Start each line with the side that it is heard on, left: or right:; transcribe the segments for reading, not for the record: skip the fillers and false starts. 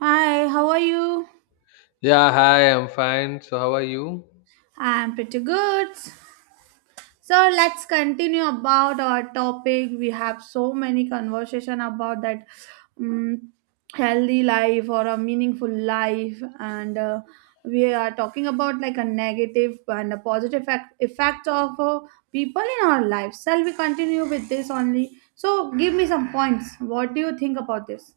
right: Hi, how are you?
left: Yeah, hi, I'm fine. So, how are you?
right: I'm pretty good. So let's continue about our topic. We have so many conversation about that um, healthy life or a meaningful life, and we are talking about like a negative and a positive effect of people in our lives. Shall we continue with this only? So give me some points. What do you think about this?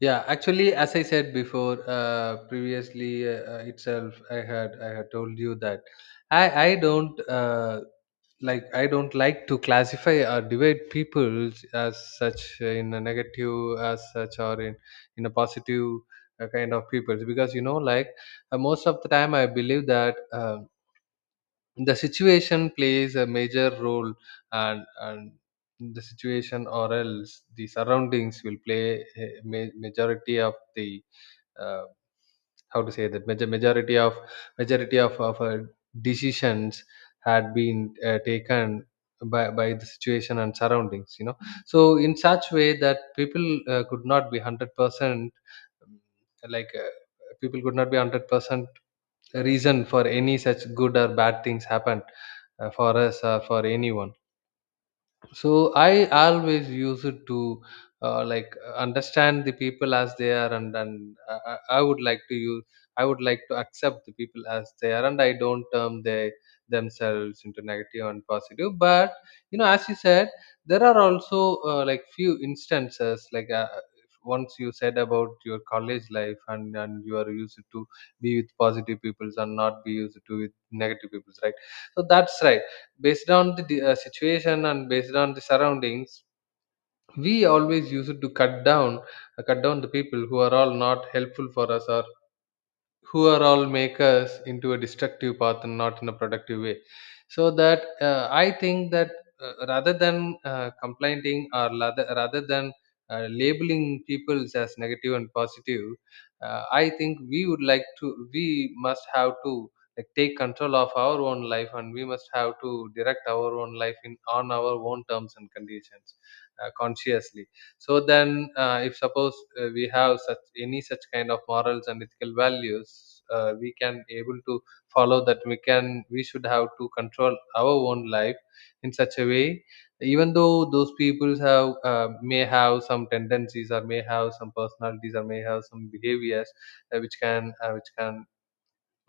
left: Yeah, actually, as I said before, previously itself, I had told you that I don't like I don't like to classify or divide people as such in a negative as such or in a positive kind of people because you know like most of the time I believe that. The situation plays a major role and the situation or else the surroundings will play a majority of the uh, how to say that majority of majority of decisions had been taken by the situation and surroundings, you know. So in such way that people could not be 100%, um, like people could not be 100% reason for any such good or bad things happen for us or for anyone. So I always use it to like understand the people as they are, and I would like to use I would like to accept the people as they are, and I don't term they themselves into negative and positive. But you know, as you said, there are also like few instances like, once you said about your college life, and you are used to be with positive peoples and not be used to with negative peoples, right? So that's right. Based on the situation and based on the surroundings, we always used to cut down the people who are all not helpful for us, or who are all makers into a destructive path and not in a productive way. So that I think that rather than complaining, or rather than labeling people as negative and positive, I think we would like to we must have to like take control of our own life, and we must have to direct our own life in on our own terms and conditions, consciously. So then if suppose we have such any such kind of morals and ethical values, we can able to follow that, we can we should have to control our own life in such a way. Even though those people have may have some tendencies or may have some personalities or may have some behaviors which can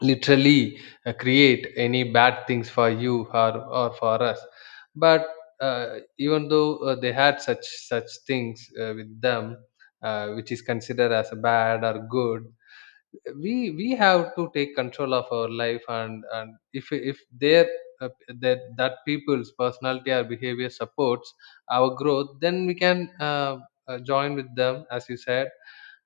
left: literally create any bad things for you, or for us. But even though they had such such things with them, which is considered as bad or good, we have to take control of our life. And if their uh, that people's personality or behavior supports our growth, then we can join with them, as you said.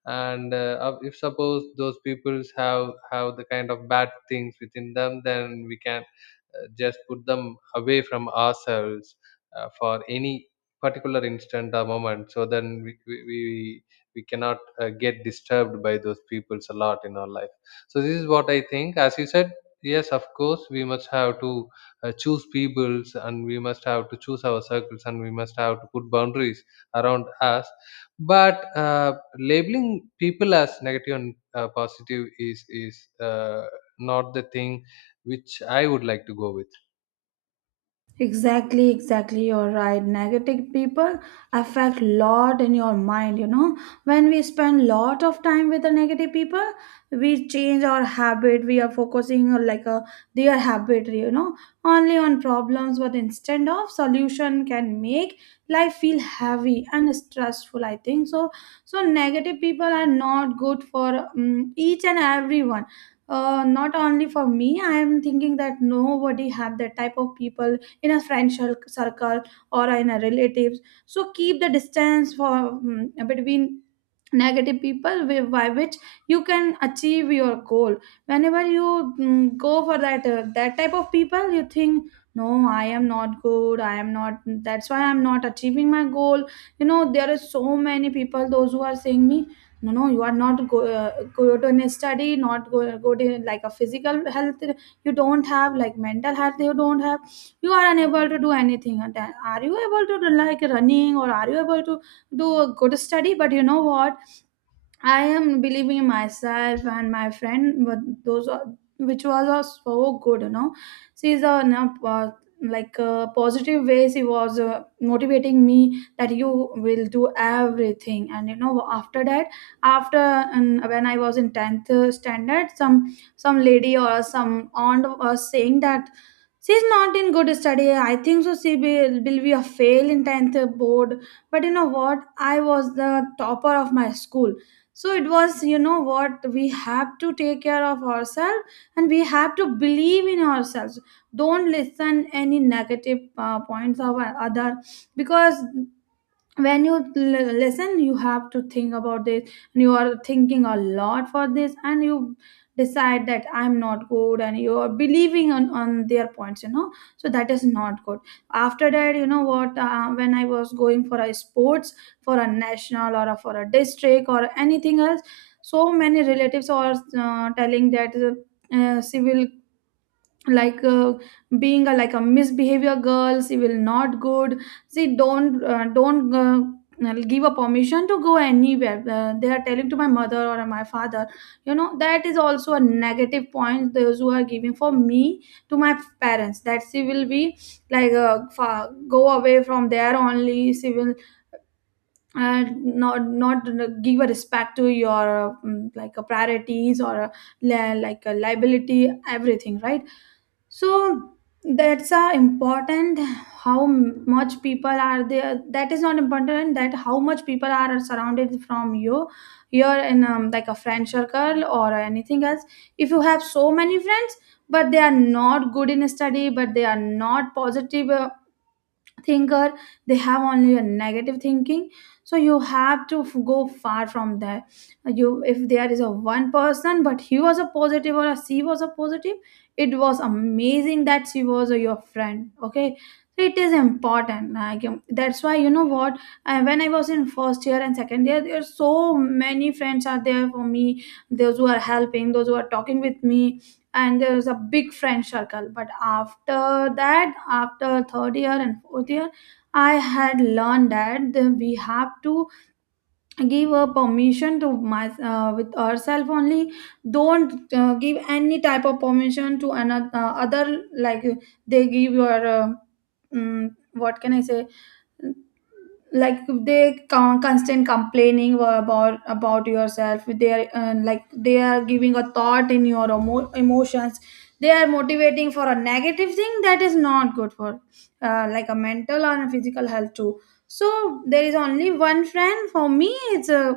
left: And if suppose those peoples have the kind of bad things within them, then we can just put them away from ourselves for any particular instant or moment, so then we cannot get disturbed by those peoples a lot in our life. So this is what I think. As you said, yes, of course we must have to choose peoples, and we must have to choose our circles, and we must have to put boundaries around us. But labeling people as negative and positive is not the thing which I would like to go with.
right: Exactly, exactly. You're right. Negative people affect lot in your mind. You know, when we spend lot of time with the negative people, we change our habit. We are focusing on like a their habit. You know, only on problems, but instead of solution can make life feel heavy and stressful. I think so. So negative people are not good for each and everyone. Not only for me, I am thinking that nobody have that type of people in a friend circle or in a relatives. So keep the distance for between negative people, by which you can achieve your goal. Whenever you go for that type of people, you think, no, I am not good, I am not, that's why I'm not achieving my goal. You know, there are so many people those who are saying me, no, no, you are not good in a study, not good in like a physical health, you don't have like mental health, you don't have, you are unable to do anything. And then, are you able to do like running or are you able to do a good study? But you know what, I am believing in myself and my friend, but those are, which was so good, you know. She is a like a positive way. She was motivating me that you will do everything. And you know, after that, after and when I was in tenth standard, some lady or some aunt was saying that she's not in good study, I think so she will be a fail in 10th board. But you know what, I was the topper of my school. So it was, you know what, we have to take care of ourselves and we have to believe in ourselves. Don't listen any negative points of other, because when you listen, you have to think about this, and you are thinking a lot for this, and you decide that I'm not good, and you are believing on their points, you know. So that is not good. After that, you know what, when I was going for a sports, for a national or for a district or anything else, so many relatives are telling that, civil, like being like a misbehavior girls, she will not good. See, don't give a permission to go anywhere, they are telling to my mother or my father. You know, that is also a negative point, those who are giving for me to my parents, that she will be like go away from there, only she will, and not give a respect to your like a priorities or a, like a liability, everything, right? So that's important, how much people are there, that is not important, that how much people are surrounded from you. You're in like a friend circle or anything else. If you have so many friends, but they are not good in study, but they are not positive thinker, they have only a negative thinking, so you have to go far from there. You, if there is a one person but he was a positive or a she was a positive, it was amazing that she was your friend, okay. So it is important like that's why, you know what, when I was in first year and second year, there are so many friends are there for me, those who are helping, those who are talking with me, and there was a big friend circle. But after third year and fourth year, I had learned that we have to give a permission to my with ourselves only. Don't give any type of permission to another other, like, they give your mm, what can I say, like they constant complaining about yourself. They are like they are giving a thought in your emotions. They are motivating for a negative thing that is not good for like a mental or a physical health too. So there is only one friend for me, it's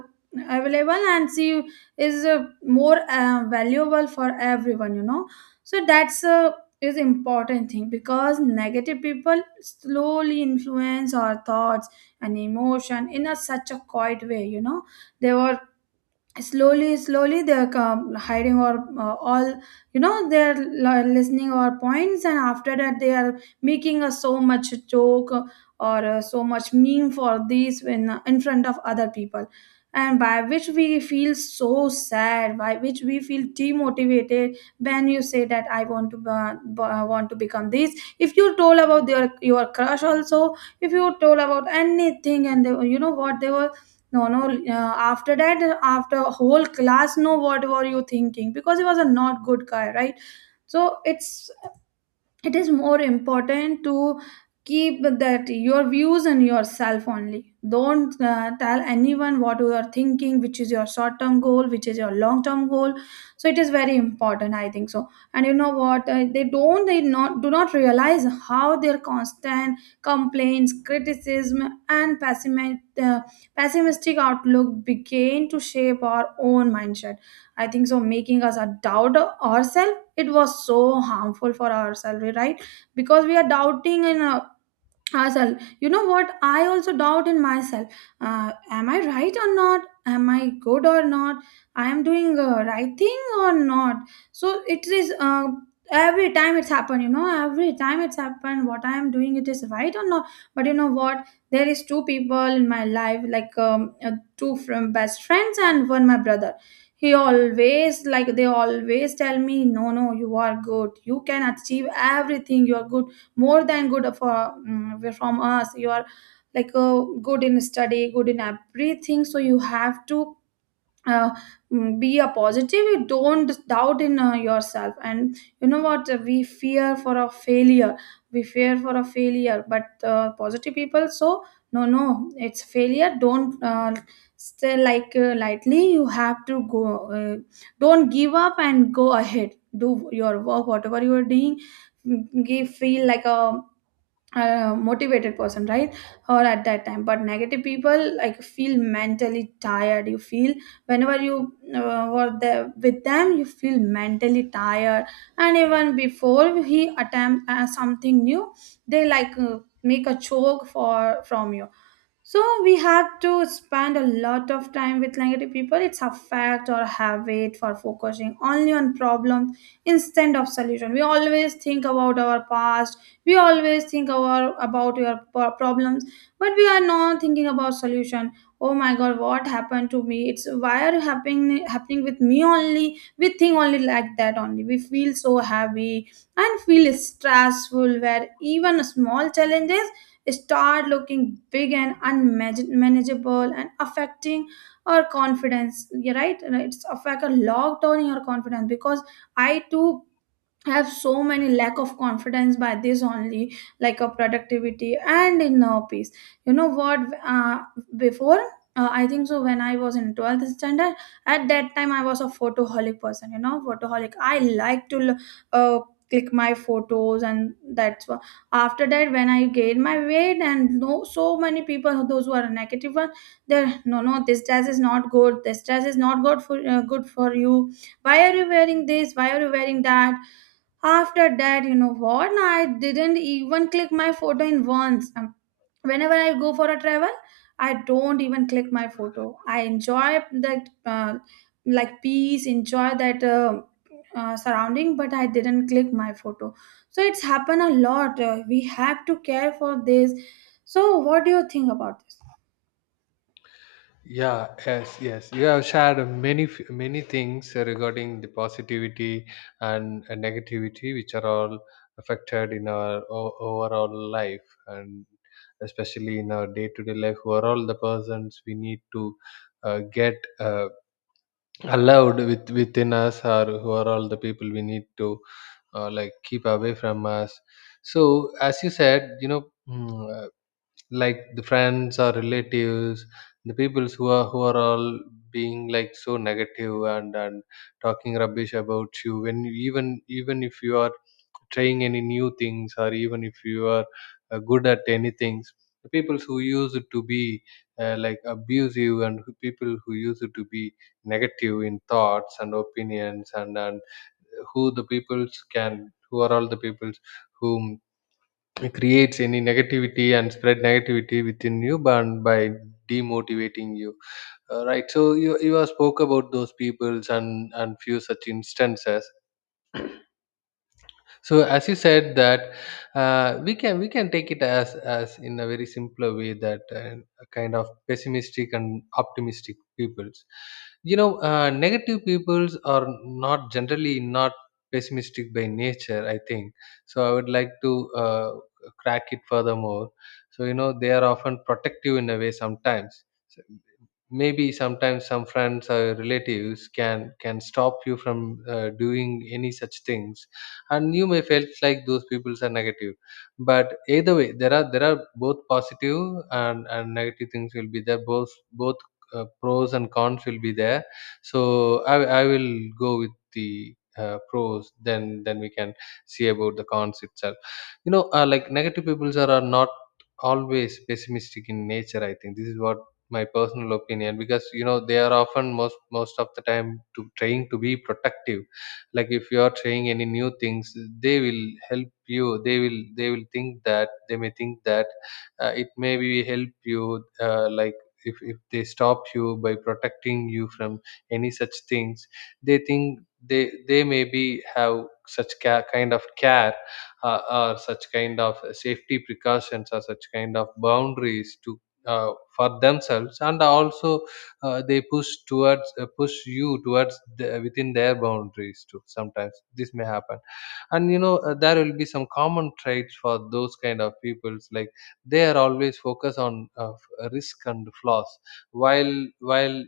right: available, and she is more valuable for everyone, you know. So that's is important thing, because negative people slowly influence our thoughts and emotion in a such a quiet way, you know. They were slowly slowly they're come hiding or all, you know, they're listening our points, and after that they are making us so much joke or so much meme for these, when in front of other people, and by which we feel so sad, by which we feel demotivated. When you say that I want to want to become this, if you told about your crush also, if you told about anything, and they, you know what, they were, no, no. After that, after whole class, know what were you thinking, because he was a not good guy, right? So it is more important to keep that your views and yourself only. Don't tell anyone what you are thinking, which is your short term goal, which is your long term goal. So it is very important, I think so. And you know what, they not do not realize how their constant complaints, criticism and pessimistic outlook begin to shape our own mindset, I think so, making us a doubt ourselves. It was so harmful for ourselves, right, because we are doubting in ourselves. You know what, I also doubt in myself. Am I right or not, am I good or not, I am doing the right thing or not. So it is every time it's happened, you know, every time it's happened, what I am doing, it is right or not. But you know what, there is two people in my life, like two from best friends and one my brother. He always like they always tell me, no, no, you are good, you can achieve everything, you are good, more than good, for from us, you are like good in study, good in everything. So you have to uh, be a positive, you don't doubt in yourself. And you know what, we fear for a failure, we fear for a failure, but positive people, so, no no, it's failure, don't still like lightly you have to go, uh, don't give up and go ahead, do your work whatever you are doing. Give feel like a motivated person, right, or at that time. But negative people, like, feel mentally tired, you feel, whenever you were there with them, you feel mentally tired, and even before he attempt something new, they like make a choke for from you. So we have to spend a lot of time with negative people, it's a fact or habit for focusing only on problems instead of solution. We always think about our past, we always think about your problems, but we are not thinking about solution. Oh my god, what happened to me, it's, why are happening with me only. We think only like that, only we feel so happy and feel stressful, where even small challenges start looking big and unmanageable and affecting our confidence. You're right, it's affect a lockdown in your confidence, because I too, I have so many lack of confidence by this only, like a productivity and in peace. You know what? Uh, Before, I think so when I was in 12th standard, at that time I was a photoholic person. You know, photoholic. I like to uh, click my photos, and that's why. After that, when I gained my weight and, no, so many people, those who are negative one, they're, no no, this dress is not good. This dress is not good for you. Why are you wearing this? Why are you wearing that? After that, you know what, no, I didn't even click my photo in once. Whenever I go for a travel, I don't even click my photo. I enjoy that, like, peace, enjoy that surrounding, but I didn't click my photo. So it's happened a lot. We have to care for this. So what do you think about this?
left: Yeah, yes, yes. You have shared many many things regarding the positivity and negativity, which are all affected in our overall life, and especially in our day-to-day life. Who are all the persons we need to get allowed with within us, or who are all the people we need to like keep away from us. So, as you said, you know. Mm. Like the friends or relatives, the peoples who are all being like so negative, and talking rubbish about you when you, even if you are trying any new things, or even if you are good at any things. The peoples who used to be like abusive, and who, people who used to be negative in thoughts and opinions, and who the peoples can who are all the peoples whom it creates any negativity and spread negativity within you and by demotivating you, right? So you have spoke about those peoples and few such instances. So as you said that we can take it as in a very simpler way, that a kind of pessimistic and optimistic peoples, you know. Negative peoples are not generally not pessimistic by nature, I think. So I would like to uh, crack it furthermore. So you know, they are often protective in a way, sometimes. So, maybe sometimes some friends or relatives can stop you from doing any such things, and you may felt like those people are negative. But either way, there are both positive and negative things will be there, both both pros and cons will be there. So I will go with the pros, then we can see about the cons itself. You know, like negative people are not always pessimistic in nature, I think. This is what my personal opinion, because you know, they are often most most of the time to trying to be protective. Like if you are trying any new things, they will help you, they will think that, they may think that it may be help you. Like if they stop you by protecting you from any such things, they think they maybe have such kind of care, or such kind of safety precautions or such kind of boundaries to for themselves, and also they push towards push you towards the, within their boundaries too. Sometimes this may happen. And you know, there will be some common traits for those kind of peoples, like they are always focused on risk and flaws, while while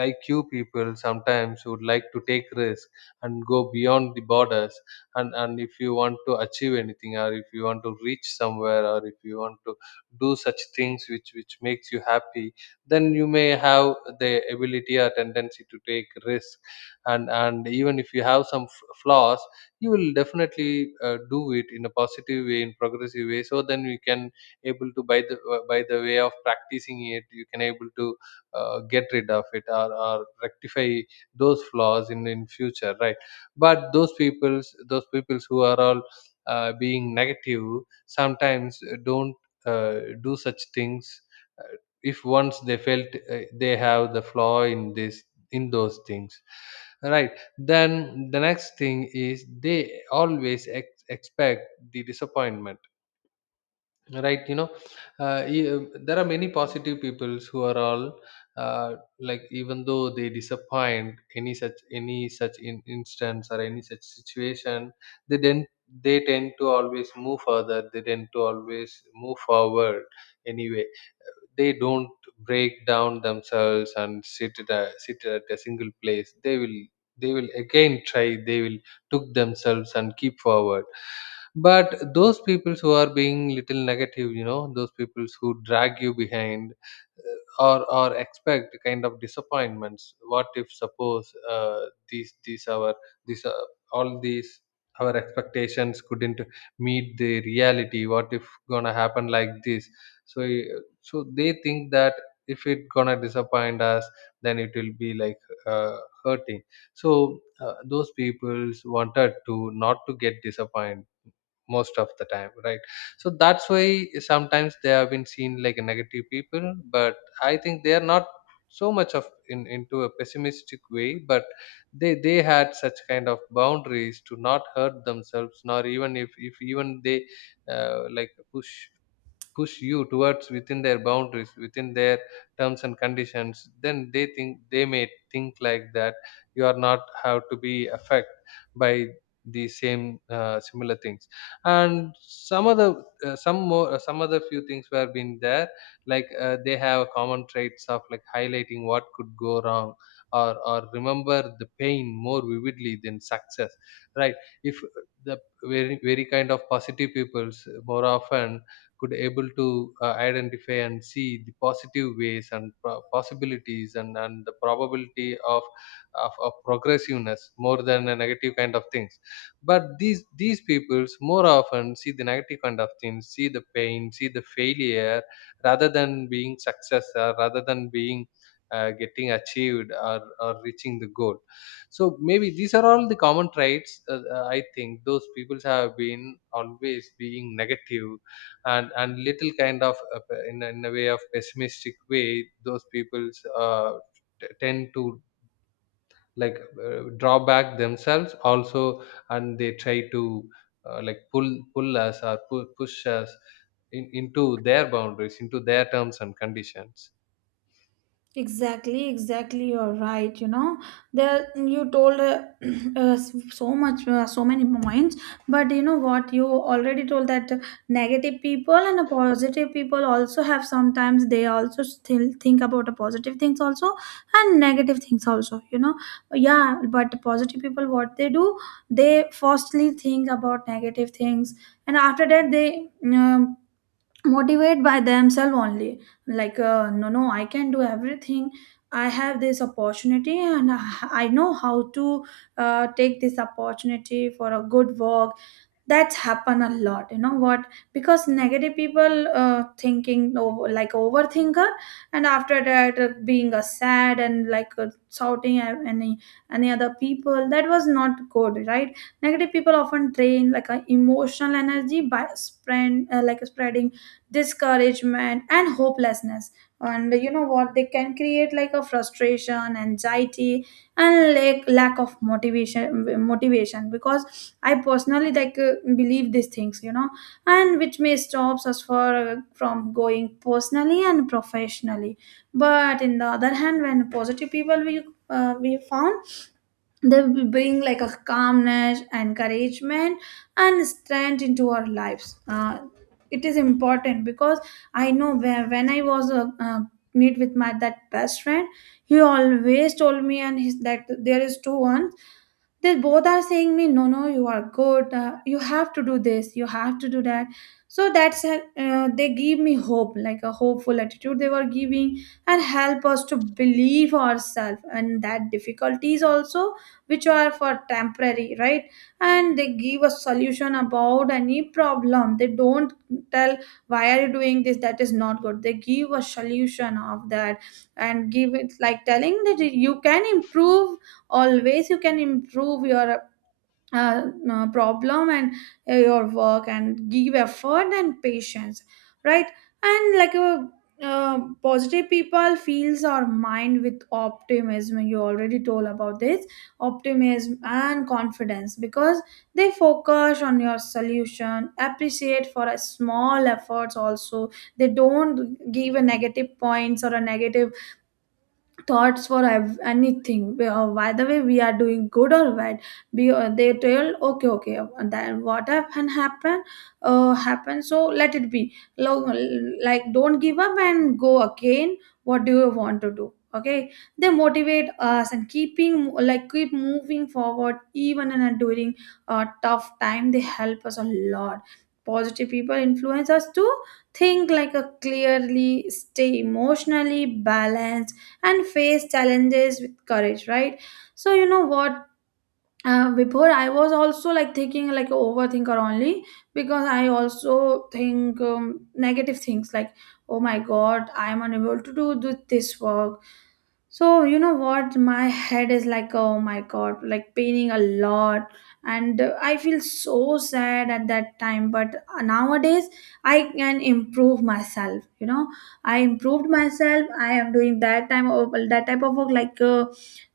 left: like you people sometimes would like to take risk and go beyond the borders. And if you want to achieve anything, or if you want to reach somewhere, or if you want to do such things which makes you happy, then you may have the ability or tendency to take risk. And even if you have some flaws, you will definitely do it in a positive way in progressive way, so then you can able to by the way of practicing it, you can able to get rid of it, or rectify those flaws in future, right? But those peoples who are all being negative sometimes don't do such things, uh, if once they felt they have the flaw in this in those things, right? Then the next thing is, they always expect the disappointment, right? You know, uh, e- uh, there are many positive peoples who are all uh, like even though they disappoint any such instance or any such situation, they then they tend to always move further, they tend to always move forward anyway. They don't break down themselves and sit at a single place. They will they will again try, they will took themselves and keep forward. But those people who are being little negative, you know, those people who drag you behind, or expect kind of disappointments. What if suppose these our these all these our expectations couldn't meet the reality, what if gonna happen like this? So so they think that if it gonna disappoint us, then it will be like uh, hurting. So those peoples wanted to not to get disappointed most of the time, right? So that's why sometimes they have been seen like negative people. But I think they are not so much of in into a pessimistic way, but they had such kind of boundaries to not hurt themselves, nor even if even they like push push you towards within their boundaries, within their terms and conditions. Then they think they may think like that you are not have to be affected by the same similar things. And some other some more some other few things were been there, like they have common traits of like highlighting what could go wrong, or remember the pain more vividly than success, right? If the very kind of positive peoples more often could able to identify and see the positive ways and possibilities, and the probability of, of progressiveness more than a negative kind of things. But these peoples more often see the negative kind of things, see the pain, see the failure rather than being success or rather than being getting achieved or reaching the goal. So maybe these are all the common traits. I think those people have been always being negative, and little kind of in a way of pessimistic way. Those people's tend to, like, draw back themselves also, and they try to like pull us or push us into their boundaries, into their terms and conditions.
right: Exactly, exactly. You're right. You know, there you told uh, so much, so many points. But you know what? You already told that negative people and a positive people also have sometimes they also still think about the positive things also and negative things also. Yeah. But positive people, what they do, they firstly think about negative things, and after that they motivate by themselves only like no, I can do everything. I have this opportunity and I know how to take this opportunity for a good work. That's happen a lot, you know what, because negative people, thinking over, like overthinker, and after that being a sad and like shouting at any other people. That was not good, right? Negative people often drain like a emotional energy by spread like spreading discouragement and hopelessness. And you know what, they can create like a frustration, anxiety, and like lack of motivation, because I personally like believe these things, you know, and which may stops us for from going personally and professionally. But in the other hand, when positive people, we found they will bring like a calmness, encouragement, and strength into our lives. It is important because I know where, when I was meet with my that best friend, he always told me and his that there is two one, they both are saying me, no no, you are good. You have to do this, you have to do that. So that's they give me hope, like a hopeful attitude they were giving, and help us to believe ourselves and that difficulties also, which are for temporary, right? And they give a solution about any problem. They don't tell why are you doing this, that is not good. They give a solution of that, and give it like telling that you can improve. Always you can improve your uh, problem and your work, and give effort and patience, right? And like a positive people fills our mind with optimism. You already told about this optimism and confidence, because they focus on your solution, appreciate for a small efforts also. They don't give a negative points or a negative thoughts for anything. We, by the way, we are doing good or bad. They tell okay okay, then what happen, so let it be. Like, don't give up and go again. What do you want to do? Okay. They motivate us and keeping like keep moving forward even in a during a tough time. They help us a lot. Positive people influence us to think like a clearly, stay emotionally balanced, and face challenges with courage, right? So you know what, before I was also like thinking like a overthinker only, because I also think negative things like, oh my god, I am unable to do this work. So you know what, my head is like, oh my god, like paining a lot. And I feel so sad at that time. But nowadays I can improve myself, you know, I improved myself. I am doing that time of that type of work, like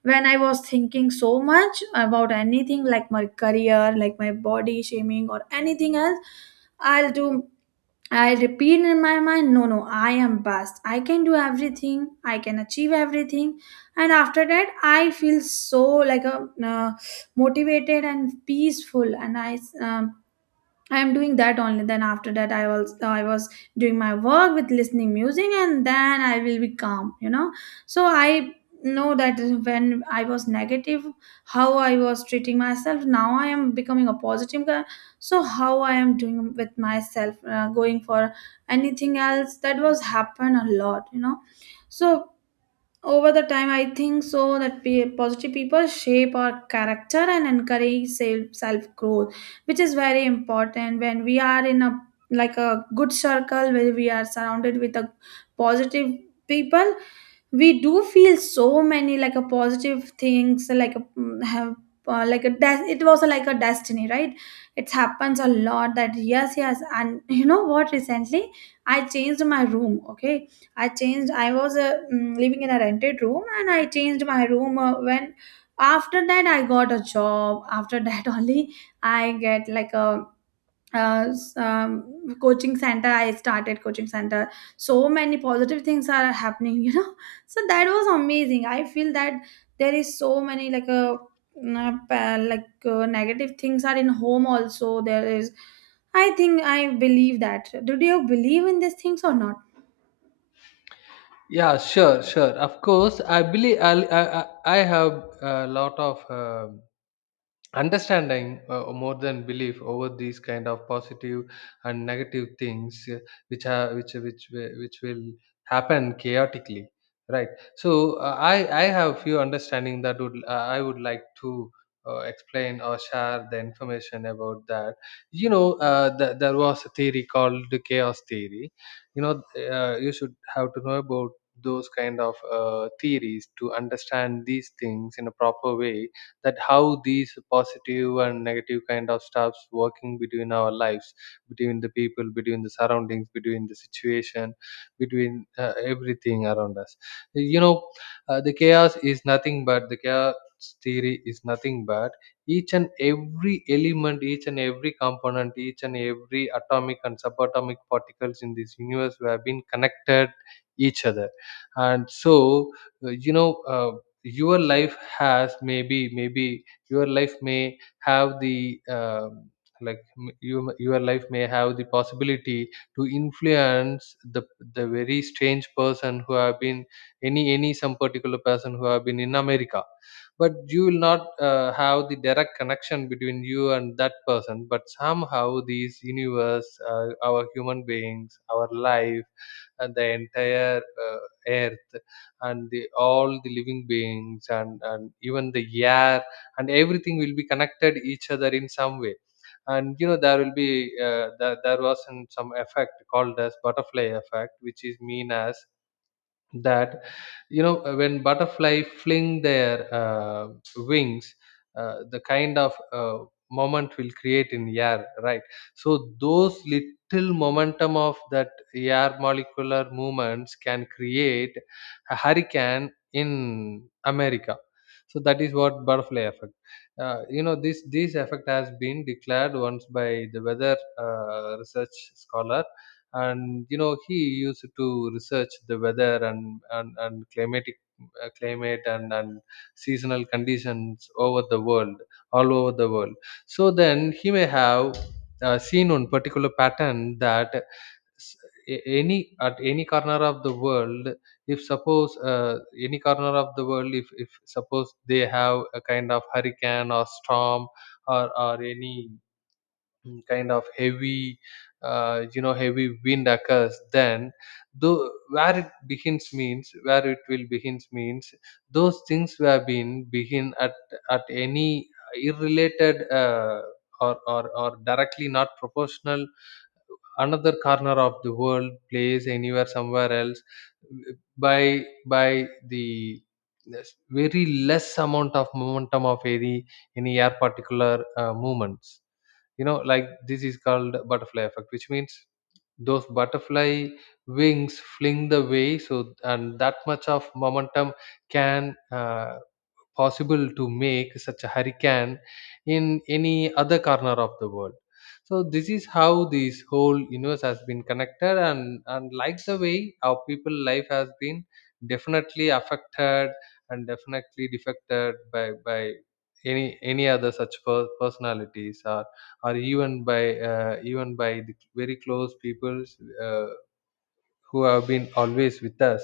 right: when I was thinking so much about anything like my career, like my body shaming or anything else, I'll do, I repeat in my mind, no no, I am best. I can do everything, I can achieve everything. And after that I feel so like a motivated and peaceful, and I am doing that only. Then after that, I was doing my work with listening music, and then I will be calm. You know, so I know that when I was negative, how I was treating myself. Now I am becoming a positive guy. So how I am doing with myself, going for anything else, that was happen a lot. You know, so over the time, I think so that positive people shape our character and encourage self growth, which is very important when we are in a like a good circle where we are surrounded with a positive people. We do feel so many like a positive things like have like a it was like a destiny, right? It happens a lot. That, yes yes, and you know what, recently I changed my room, okay? I changed, I was living in a rented room, and I changed my room when, after that I got a job. After that only I get like a coaching center, I started coaching center. So many positive things are happening, you know. So that was amazing. I feel that there is so many like a like negative things are in home also. There is, I think, I believe that. Do you believe in these things or not?
left: Yeah, sure, sure, of course I believe. I I have a lot of understanding, more than belief, over these kind of positive and negative things, which are which will happen chaotically, right? So uh, i I have few understanding that would, I would like to explain or share the information about that. You know, there was a theory called the chaos theory, you know. You should have to know about those kind of theories to understand these things in a proper way, that how these positive and negative kind of stuffs working between our lives, between the people, between the surroundings, between the situation, between everything around us. You know, the chaos is nothing but the chaos theory is nothing but each and every element, each and every component, each and every atomic and subatomic particles in this universe have been connected each other. And so you know, uh, your life has maybe your life may have the like your life may have the possibility to influence the very strange person who have been, any some particular person who have been in America. But you will not have the direct connection between you and that person, but somehow these universe, our human beings, our life and the entire earth and the all the living beings and even the air and everything will be connected each other in some way. And you know, there will be there was an, some effect called as butterfly effect, which is mean as that, you know, when butterfly fling their wings, the kind of moment will create in air, right? So those little momentum of that air molecular movements can create a hurricane in America. So that is what butterfly effect. You know, this effect has been declared once by the weather research scholar. And you know, he used to research the weather and climatic climate and seasonal conditions over the world, all over the world. So then he may have seen one particular pattern that, s- any at any corner of the world, if suppose any corner of the world, if suppose they have a kind of hurricane or storm or any, mm, kind of heavy you know, heavy wind occurs, then though, where it will begins means those things were been begin at any irrelated or directly not proportional another corner of the world, place anywhere somewhere else by by the yes, very less amount of momentum of any air particular movements. You know, like this is called butterfly effect, which means those butterfly wings fling the way, so and that much of momentum can possible to make such a hurricane in any other corner of the world. So this is how this whole universe has been connected, and like the way our people life has been definitely affected and definitely defected by any other such personalities or even by the very close people's, uh, who have been always with us.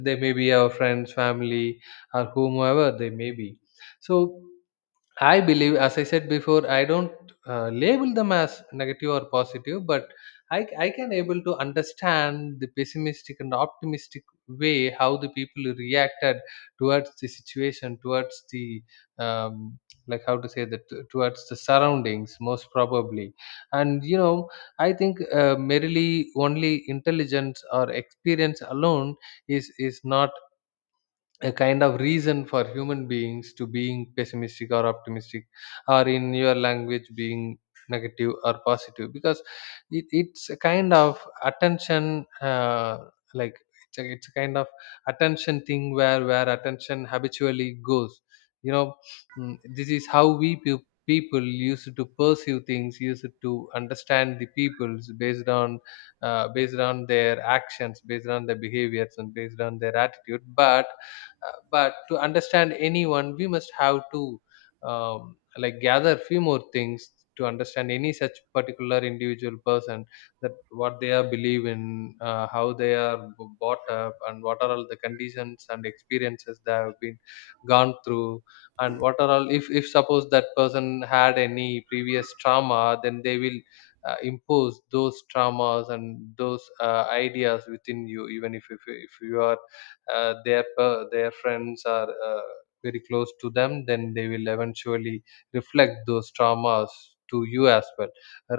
left: They may be our friends, family, or whomever they may be. So I believe, as I said before, I don't, label them as negative or positive, but I can able to understand the pessimistic and optimistic way how the people reacted towards the situation, towards the, um, like how to say that, towards the surroundings most probably. And you know, I think merely only intelligence or experience alone is not a kind of reason for human beings to being pessimistic or optimistic, or in your language being negative or positive, because it's a kind of attention, like it's a kind of attention thing, where attention habitually goes. You know, mm, this is how people used to perceive things, used to understand the peoples based on, based on their actions, based on their behaviors, and based on their attitude. But But to understand anyone, we must have to, like, gather few more things to understand any such particular individual person, that what they are believe in, how they are brought up, and what are all the conditions and experiences they have been gone through, and what are all, if suppose that person had any previous trauma, then they will impose those traumas and those ideas within you. Even if you are their friends are very close to them, then they will eventually reflect those traumas to you as well,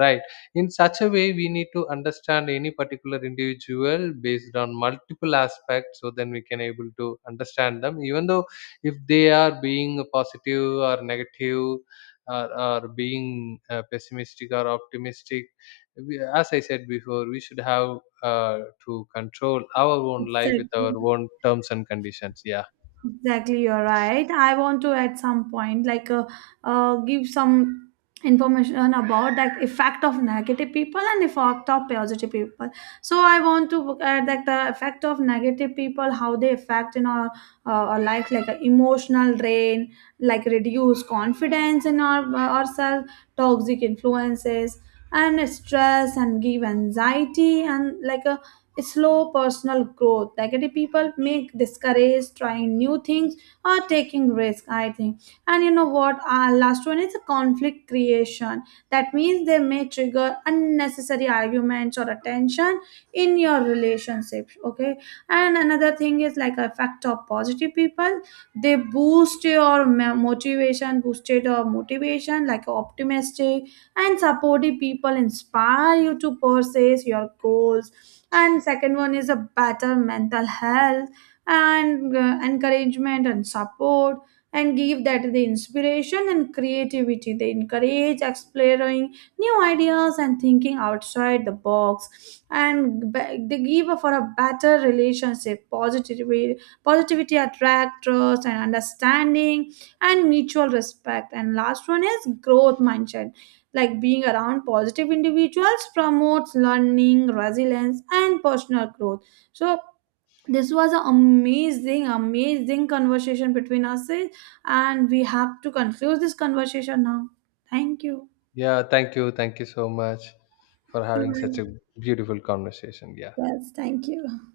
left: right? In such a way we need to understand any particular individual based on multiple aspects, so then we can able to understand them, even though if they are being positive or negative, or being pessimistic or optimistic. We, as I said before, we should have uh, to control our own life with our
right: Exactly.
left: own terms and conditions. Yeah.
right: Exactly, you're right. I want to at some point like give some information about that effect of negative people and effect of positive people. So I want to look at that the effect of negative people, how they affect in our our life, like emotional drain, like reduce confidence in our ourselves, toxic influences, and stress, and give anxiety, and like a slow personal growth. Negative people may discourage trying new things or taking risks, I think. And you know what? Our last one is conflict creation. That means they may trigger unnecessary arguments or attention in your relationships. Okay. And another thing is like effect of positive people. They boost your motivation, boosted your motivation, like optimistic and supportive people inspire you to pursue your goals. And second one is a better mental health, and encouragement and support, and give that the inspiration and creativity. They encourage exploring new ideas and thinking outside the box. And they give for a better relationship. Positivity attract trust and understanding and mutual respect. And last one is growth mindset, like being around positive individuals promotes learning, resilience, and personal growth. So this was an amazing conversation between us, and we have to conclude this conversation now. Thank you.
left: Yeah, thank you. Thank you so much for having such a beautiful conversation. Yeah.
right: Yes, thank you.